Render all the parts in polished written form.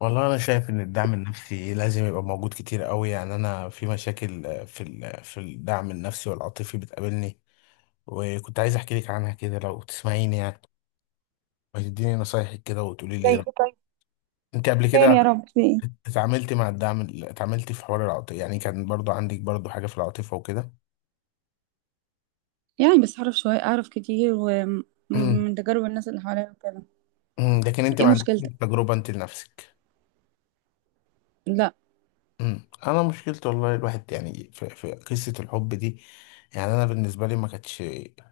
والله انا شايف ان الدعم النفسي لازم يبقى موجود كتير قوي. يعني انا في مشاكل في الدعم النفسي والعاطفي بتقابلني، وكنت عايز احكي لك عنها كده لو تسمعيني يعني، وتديني نصايحك كده وتقولي لي زي إيه ايه رأيك. طيب؟ انت قبل خير كده يا رب، في ايه؟ اتعاملتي مع الدعم ال- اتعاملتي في حوار العاطفه؟ يعني كان برضو عندك برضو حاجة في العاطفة وكده. يعني بس أعرف شوية، أعرف كتير ومن تجارب الناس اللي حواليا وكده. لكن انت إيه ما عندكش مشكلتك؟ تجربة انت لنفسك. لا. انا مشكلتي والله، الواحد يعني في قصه الحب دي، يعني انا بالنسبه لي ما كانتش.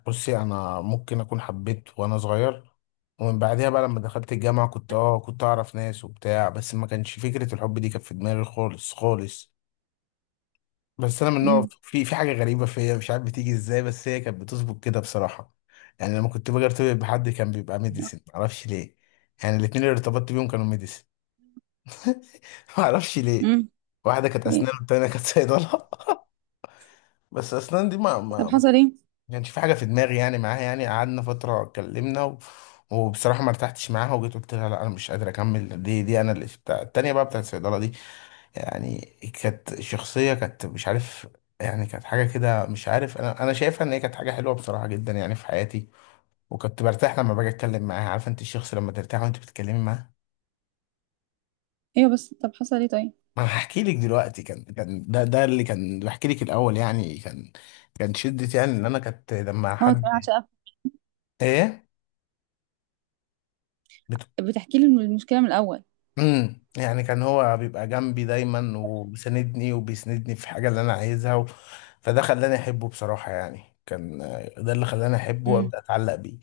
بصي، انا ممكن اكون حبيت وانا صغير، ومن بعدها بقى لما دخلت الجامعه كنت كنت اعرف ناس وبتاع، بس ما كانش فكره الحب دي كانت في دماغي خالص خالص. بس انا من نوع، امم. في حاجه غريبه فيا مش عارف بتيجي ازاي، بس هي كانت بتظبط كده بصراحه. يعني لما كنت باجي ارتبط بحد كان بيبقى ميديسن، معرفش ليه. يعني الاتنين اللي ارتبطت بيهم كانوا ميديسن. معرفش ليه. امم. واحده كانت إيه؟ اسنان والتانيه كانت صيدله. بس اسنان دي ما طب ما ما حصل إيه؟ كانش في حاجه في دماغي يعني معاها، يعني قعدنا فتره اتكلمنا و... وبصراحه ما ارتحتش معاها، وجيت قلت لها لا انا مش قادر اكمل. دي انا اللي بتاع، التانيه بقى بتاعت الصيدله دي يعني، كانت شخصيه، كانت مش عارف يعني، كانت حاجه كده مش عارف. انا شايفها ان هي كانت حاجه حلوه بصراحه جدا يعني في حياتي، وكنت برتاح لما باجي اتكلم معاها. عارفه انت الشخص لما ترتاح وانت بتتكلمي معاه؟ أيوة، بس طب حصل إيه طيب؟ ما انا هحكي لك دلوقتي، كان ده اللي كان بحكي لك الاول يعني، كان كان شدة يعني ان انا كانت لما أه تمام، حد. عشان ايه. بتحكي لي المشكلة من الأول. يعني كان هو بيبقى جنبي دايما، تمام. وبيساندني وبيسندني في الحاجه اللي انا عايزها و... فده خلاني احبه بصراحه، يعني كان، ده اللي خلاني احبه امم. وابدا اتعلق بيه.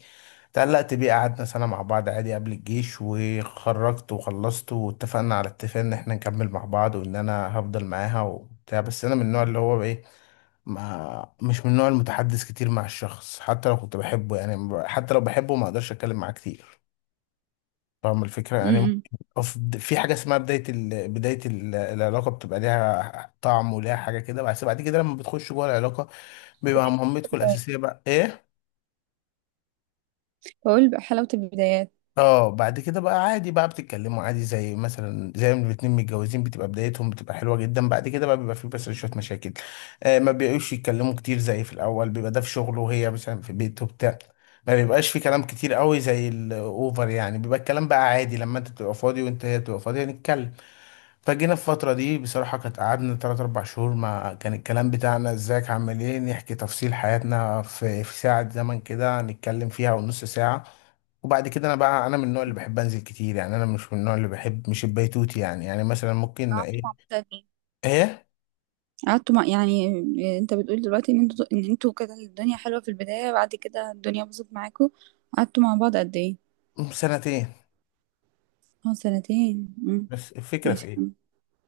اتعلقت بيه، قعدنا سنه مع بعض عادي قبل الجيش، وخرجت وخلصت واتفقنا على اتفاق ان احنا نكمل مع بعض، وان انا هفضل معاها وبتاع. بس انا من النوع اللي هو ايه، ما مش من النوع المتحدث كتير مع الشخص حتى لو كنت بحبه، يعني حتى لو بحبه ما اقدرش اتكلم معاه كتير. فاهم الفكرة؟ يعني امم. ممكن في حاجة اسمها بداية ال... بداية ال... العلاقة بتبقى ليها طعم وليها حاجة كده، بس بعد كده لما بتخش جوه العلاقة بيبقى مهمتكم بداية- الأساسية بقى إيه؟ بقول بقى حلاوة البدايات. اه بعد كده بقى عادي، بقى بتتكلموا عادي زي مثلا زي ما الاتنين متجوزين، بتبقى بدايتهم بتبقى حلوة جدا، بعد كده بقى بيبقى في بس شوية مشاكل. ما بيبقوش يتكلموا كتير زي في الأول، بيبقى ده في شغله وهي مثلا في بيته وبتاع. ما بيبقاش في كلام كتير قوي زي الأوفر، يعني بيبقى الكلام بقى عادي لما أنت تبقى فاضي وأنت هي تبقى فاضية نتكلم. فجينا في الفترة دي بصراحة كانت، قعدنا تلات أربع شهور ما كان الكلام بتاعنا ازيك عامل ايه، نحكي تفصيل حياتنا في ساعة زمن كده نتكلم فيها ونص ساعة. وبعد كده، أنا بقى أنا من النوع اللي بحب أنزل كتير، يعني أنا مش من النوع اللي بحب مش البيتوتي يعني، يعني مثلا ممكن قعدتوا إيه. مع بعض قد إيه؟ إيه. قعدتوا مع يعني. إيه، انت بتقول دلوقتي ان انتوا ان انتوا كده الدنيا حلوة في البداية، بعد كده الدنيا باظت معاكوا. قعدتوا مع بعض قد ايه؟ سنتين. اه سنتين. امم. بس الفكرة في ماشي. إيه؟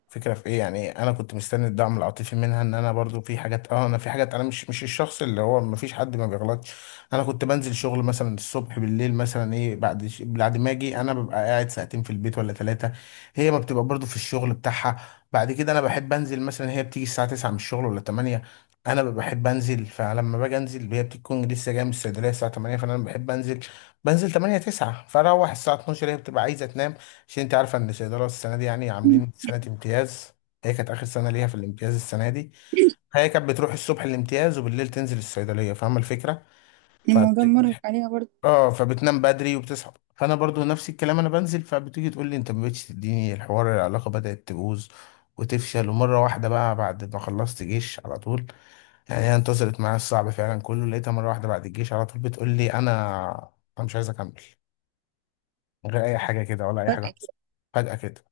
فكرة في ايه، يعني انا كنت مستني الدعم العاطفي منها، ان انا برضو في حاجات انا في حاجات، انا مش الشخص اللي هو ما فيش حد ما بيغلطش. انا كنت بنزل شغل مثلا الصبح بالليل مثلا ايه، بعد بعد ما اجي انا ببقى قاعد ساعتين في البيت ولا ثلاثة. هي ما بتبقى برضو في الشغل بتاعها. بعد كده انا بحب انزل، مثلا هي بتيجي الساعة 9 من الشغل ولا 8. انا ببقى بحب انزل، فلما باجي انزل هي بتكون لسه جايه من الصيدليه الساعه 8، فانا بحب انزل. بنزل 8 9 فاروح الساعه 12 هي بتبقى عايزه تنام. عشان انت عارفه ان الصيدله السنه دي يعني عاملين سنه امتياز، هي كانت اخر سنه ليها في الامتياز السنه دي. هي كانت بتروح الصبح الامتياز، وبالليل تنزل الصيدليه، فاهمه الفكره؟ الموضوع فبت... مرهق عليها برضه. اه فبتنام بدري وبتصحى، فانا برضو نفس الكلام انا بنزل، فبتيجي تقول لي انت ما بقتش تديني الحوار، العلاقه بدات تبوظ وتفشل. ومره واحده بقى بعد ما خلصت جيش على طول، يعني هي انتصرت معايا الصعب فعلا كله، لقيتها مره واحده بعد الجيش على طول بتقول لي انا مش عايز اكمل، من غير اي حاجه كده ولا اي حاجه فجأة حصلت. كده. فجاه كده.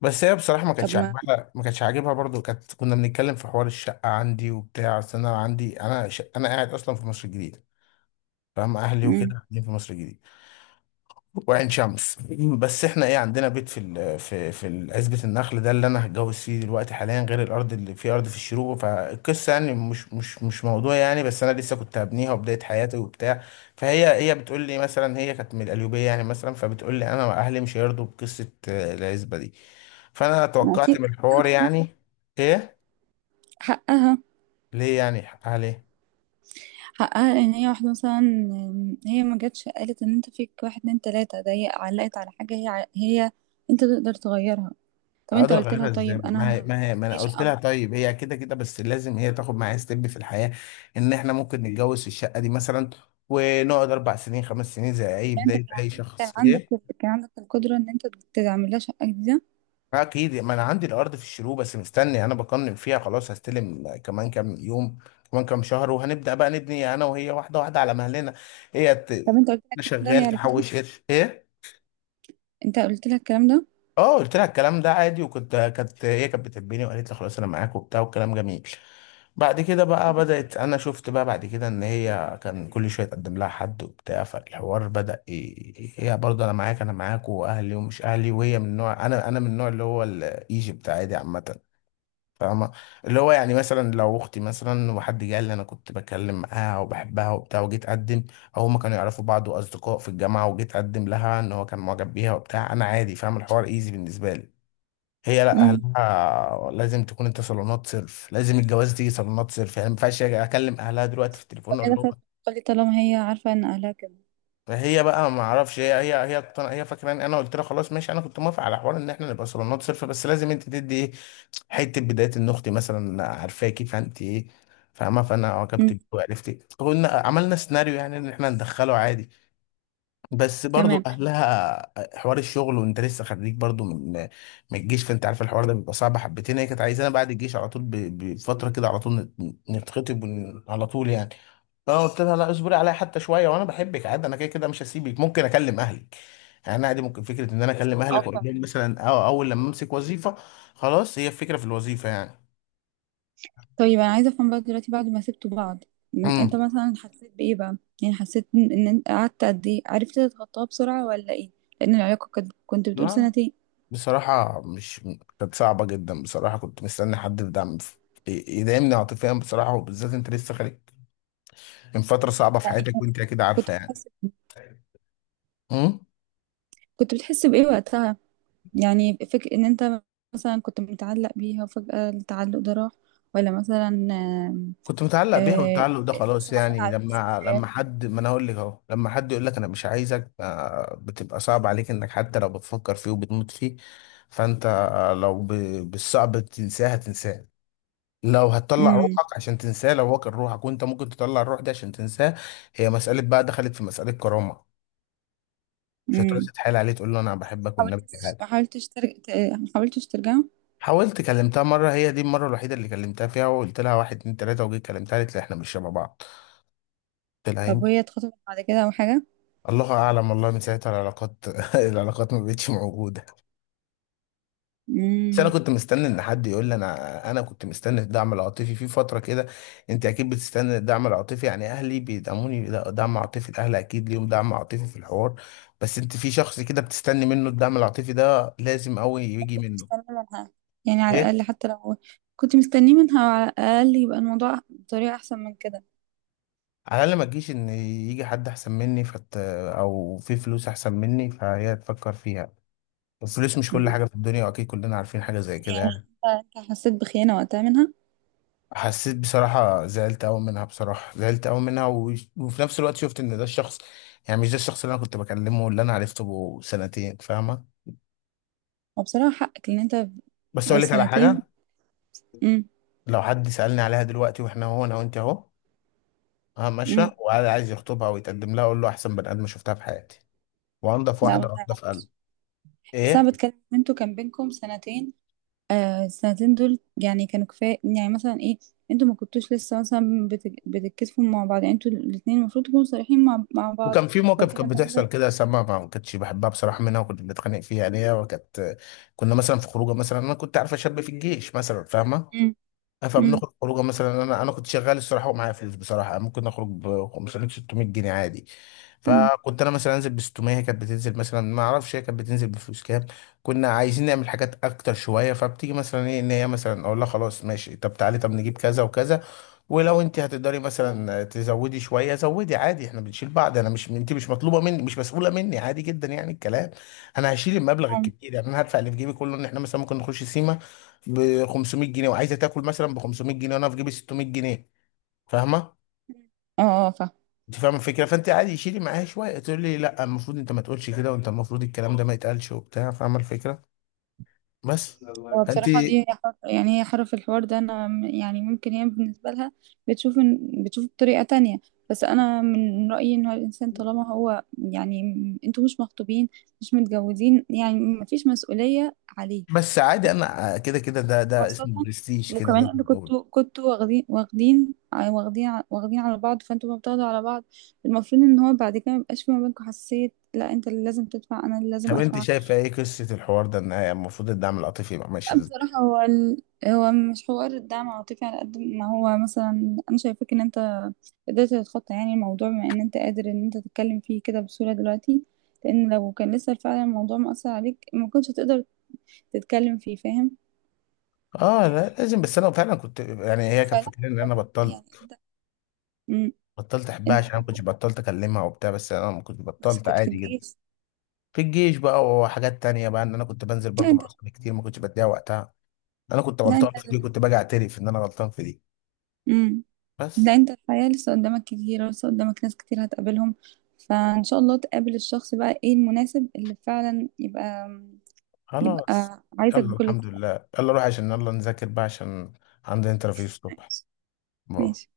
بس هي بصراحة ما طب كانتش ما. عاجبها، ما كانتش عاجبها برضو. كانت كنا بنتكلم في حوار الشقة عندي وبتاع، أصل أنا عندي أنا ش... أنا قاعد أصلا في مصر الجديدة، فاهم؟ أهلي مم. وكده قاعدين في مصر الجديدة وعين شمس. بس احنا ايه عندنا بيت في في عزبة النخل ده اللي انا هتجوز فيه دلوقتي حاليا، غير الارض اللي في ارض في الشروق. فالقصه يعني مش موضوع يعني، بس انا لسه كنت هبنيها وبدايه حياتي وبتاع. فهي بتقول لي مثلا، هي كانت من القليوبيه يعني، مثلا فبتقول لي انا اهلي مش هيرضوا بقصه، العزبه دي. فانا ما توقعت أكيد. من الحوار يعني. ايه. حقها. ليه يعني اهلي؟ حقها ان هي واحدة مثلا، هي ما جاتش قالت ان انت فيك واحد اتنين تلاتة، ده هي علقت على حاجة هي هي انت تقدر تغيرها. طب انت اقدر قلت لها اغيرها ازاي، طيب ما هي انا، ما هي ما دي انا قلت شقة لها طيب هي كده كده، بس لازم هي تاخد معايا ستيب في الحياه، ان احنا ممكن نتجوز في الشقه دي مثلا، ونقعد اربع سنين خمس سنين زي اي فانت بدايه كان اي كان شخص عندك، ايه. كان عندك القدرة ان انت تعمل لها شقة جديدة. اكيد، ما انا عندي الارض في الشروق، بس مستني انا بقنن فيها خلاص هستلم كمان كام يوم، كمان كام شهر وهنبدا بقى نبني انا وهي واحده واحده على مهلنا. هي طب ت... انت قلت لها الكلام ده هي شغال عرفته؟ تحوش قرش ايه. انت قلت لها الكلام ده؟ اه قلت لها الكلام ده عادي، وكنت كانت هي كانت بتحبني، وقالت لي خلاص انا معاك وبتاع، والكلام جميل. بعد كده بقى بدأت، انا شفت بقى بعد كده ان هي كان كل شويه تقدم لها حد وبتاع، فالحوار بدأ هي برضه انا معاك انا معاك، واهلي ومش اهلي، وهي من نوع انا من النوع اللي هو الايجيبت عادي عامه، فاهمة؟ اللي هو يعني مثلا لو أختي مثلا وحد جه قال لي أنا كنت بكلم معاها وبحبها وبتاع وجيت أقدم، أو هما كانوا يعرفوا بعض وأصدقاء في الجامعة وجيت أقدم لها إن هو كان معجب بيها وبتاع، أنا عادي، فاهم؟ الحوار إيزي بالنسبة لي. هي لأ، امم. أهلها لازم تكون أنت صالونات صرف، لازم الجواز دي صالونات صرف، يعني ما ينفعش أجي أكلم أهلها دلوقتي في التليفون طب أقول هي لهم. دخلت قالت طالما هي عارفة ان اهلها كده. فهي بقى ما اعرفش هي هي فاكره ان انا قلت لها خلاص ماشي، انا كنت موافق على حوار ان احنا نبقى صالونات صرف، بس لازم انت تدي حته بدايه ان اختي مثلا عارفاكي فانت ايه، فاهمه؟ فانا عجبت امم. بيه وعرفت، قلنا عملنا سيناريو يعني ان احنا ندخله عادي. بس برضو تمام. اهلها حوار الشغل وانت لسه خريج برضو، من الجيش، فانت عارف الحوار ده بيبقى صعب حبتين. هي كانت عايزانا بعد الجيش على طول بفتره كده على طول نتخطب على طول يعني. فانا قلت لها لا، اصبري عليا حتى شويه وانا بحبك عادي، انا كده كده مش هسيبك، ممكن اكلم اهلك يعني عادي، ممكن فكره ان انا بس اكلم برافو اهلك والله، أوكي. واقول عليك لهم مثلا، اه اول لما امسك وظيفه خلاص، هي الفكره في الوظيفه يعني. طيب انا عايزه افهم بقى دلوقتي بعد ما سبتوا بعض، انت امم مثلا حسيت بايه بقى؟ يعني حسيت ان إن انت قعدت قد ايه، عرفت تتخطاها بسرعه ولا ايه؟ لان العلاقه كانت، كنت بتقول لا، سنتين. بصراحة مش، كانت صعبة جدا بصراحة. كنت مستني حد في دعم يدعمني عاطفيا بصراحة، وبالذات انت لسه خارج من فترة صعبة في يعني حياتك، وانت اكيد كنت عارفة يعني. بتحس، امم كنت بتحس بايه وقتها؟ يعني فكر ان انت مثلا كنت متعلق بيها وفجاه التعلق ده راح، ولا مثلا كنت متعلق بيها، آه، والتعلق ده انت خلاص صعبان يعني. عليك لما الذكريات. حد، ما انا اقول لك اهو، لما حد يقول لك انا مش عايزك، بتبقى صعب عليك انك حتى لو بتفكر فيه وبتموت فيه. فانت لو بالصعب تنساه هتنساه، لو هتطلع امم. روحك عشان تنساه، لو هو كان روحك وانت ممكن تطلع الروح دي عشان تنساه. هي مسألة بقى، دخلت في مسألة كرامة. مش هتروح امم. تتحايل عليه تقول له انا بحبك والنبي حاولتش؟ تعالى. ما حاولتش ترجع؟ ما حاولتش ترجع؟ حاولت، كلمتها مرة، هي دي المرة الوحيدة اللي كلمتها فيها، وقلت لها واحد اتنين تلاتة، وجيت كلمتها قالت لي احنا مش شبه بعض. قلت لها طب يمكن. وهي اتخطبت بعد كده او حاجه؟ الله اعلم والله، من ساعتها العلاقات العلاقات ما بقتش موجودة. بس انا امم. كنت مستني ان حد يقول لي انا، انا كنت مستني الدعم العاطفي في فتره كده. انت اكيد بتستني الدعم العاطفي، يعني اهلي بيدعموني لا، دعم عاطفي الاهل اكيد ليهم دعم عاطفي في الحوار، بس انت في شخص كده بتستني منه الدعم العاطفي ده لازم قوي يجي كنت منه. مستنية منها يعني على ايه. الأقل، حتى لو كنت مستنية منها على الأقل يبقى الموضوع بطريقة أحسن من كده. على الاقل ما تجيش ان يجي حد احسن مني فت... او في فلوس احسن مني فهي تفكر فيها. الفلوس مش كل مم. حاجه في الدنيا، واكيد كلنا عارفين حاجه زي كده يعني يعني. أنت، أنت حسيت بخيانة وقتها منها. حسيت بصراحة، زعلت أوي منها بصراحة، زعلت أوي منها و... وفي نفس الوقت شفت إن ده الشخص، يعني مش ده الشخص اللي أنا كنت بكلمه واللي أنا عرفته بقى سنتين، فاهمة؟ وبصراحة حقك لأن أنت بس أقول لك على سنتين. حاجة، امم. لو حد سألني عليها دلوقتي وإحنا هو أنا وأنت أهو، أنا امم. ماشية وقاعد عايز يخطبها ويتقدم لها، أقول له أحسن بني آدم شفتها في حياتي، وأنضف لا واحدة والله وأنضف عليك. قلب. بس أنا إيه. بتكلم إن أنتوا كان بينكم سنتين. آه السنتين دول يعني كانوا كفاية يعني مثلا إيه؟ أنتوا ما كنتوش لسه مثلا بتتكسفوا مع بعض؟ يعني أنتوا الاتنين المفروض تكونوا صريحين مع بعض. وكان في لو موقف، في كانت حاجة بتحصل مثلا. كده سما ما كنتش بحبها بصراحة منها، وكنت بنتخانق فيها يعني هي وكانت. كنا مثلا في خروجه مثلا، أنا كنت عارفة شاب في الجيش مثلا، فاهمة؟ امم. امم. فبنخرج خروجه مثلا، انا كنت شغال الصراحه ومعايا فلوس بصراحه، ممكن اخرج ب 500 600 جنيه عادي. امم. فكنت انا مثلا انزل ب 600، هي كانت بتنزل مثلا ما اعرفش هي كانت بتنزل بفلوس كام. كنا عايزين نعمل حاجات اكتر شويه، فبتيجي مثلا ايه ان هي مثلا اقول لها خلاص ماشي، طب تعالي طب نجيب كذا وكذا، ولو انت هتقدري مثلا تزودي شويه زودي عادي، احنا بنشيل بعض، انا مش انت مش مطلوبه مني، مش مسؤوله مني، عادي جدا يعني الكلام. انا هشيل المبلغ اه. الكبير يعني، انا هدفع اللي في جيبي كله ان احنا مثلا ممكن نخش سيما ب 500 جنيه، وعايزه تاكل مثلا ب 500 جنيه، وانا في جيبي 600 جنيه، فاهمه؟ اه. انت فاهمه الفكره، فانت عادي شيلي معايا شويه، تقول لي لا المفروض انت ما تقولش كده، وانت المفروض الكلام ده ما يتقالش وبتاع، فاهمه الفكره؟ بس. هو فانت بصراحة دي هي حر، يعني هي حر في الحوار ده. أنا يعني ممكن هي بالنسبة لها بتشوف بتشوف بطريقة تانية. بس أنا من رأيي إن هو الإنسان طالما هو يعني أنتوا مش مخطوبين، مش متجوزين، يعني مفيش مسؤولية عليك. بس عادي انا كده كده، ده خاصة اسمه برستيج كده وكمان ده. أنتوا كنتوا واخدين، واخدين على بعض، فأنتوا ما بتاخدوا على بعض. المفروض إن هو بعد كده ميبقاش في ما بينكم حساسية. لا أنت اللي لازم تدفع، أنا اللي لازم طب انت أدفع. شايفه ايه قصه الحوار ده، ان هي المفروض الدعم العاطفي يبقى ماشي لا، ازاي؟ بصراحة هو مش حوار الدعم العاطفي على قد ما هو مثلا أنا شايفاك إن أنت قدرت تتخطى يعني الموضوع، بما إن أنت قادر إن أنت تتكلم فيه كده بسهولة دلوقتي. لأن لو كان لسه فعلا الموضوع مأثر عليك ما كنتش هتقدر تتكلم فيه، فاهم؟ اه لا لازم، بس انا فعلا كنت يعني هي كانت فلا، فاكره ان انا يعني بطلت، أنت أمم، بطلت احبها، عشان انا ما كنتش أنتوا بطلت اكلمها وبتاع، بس انا ما كنت بس بطلت كنت في عادي جدا. الجيش. في الجيش بقى، وحاجات تانية بقى، ان انا كنت بنزل لا برضو أنت. مع اصحابي كتير، ما كنتش بديها وقتها. انا كنت لا أنت. غلطان في دي، كنت باجي اعترف ان انا غلطان في دي. أمم، بس لا أنت الحياة لسه قدامك كتير، لسه قدامك ناس كتير هتقابلهم، فإن شاء الله تقابل الشخص بقى إيه المناسب اللي فعلا يبقى، خلاص. يبقى عايزك يلا بكل الحمد الطرق. لله، يلا روح، عشان يلا نذاكر بقى عشان عندي انترفيو الصبح. ماشي. باي. ماشي.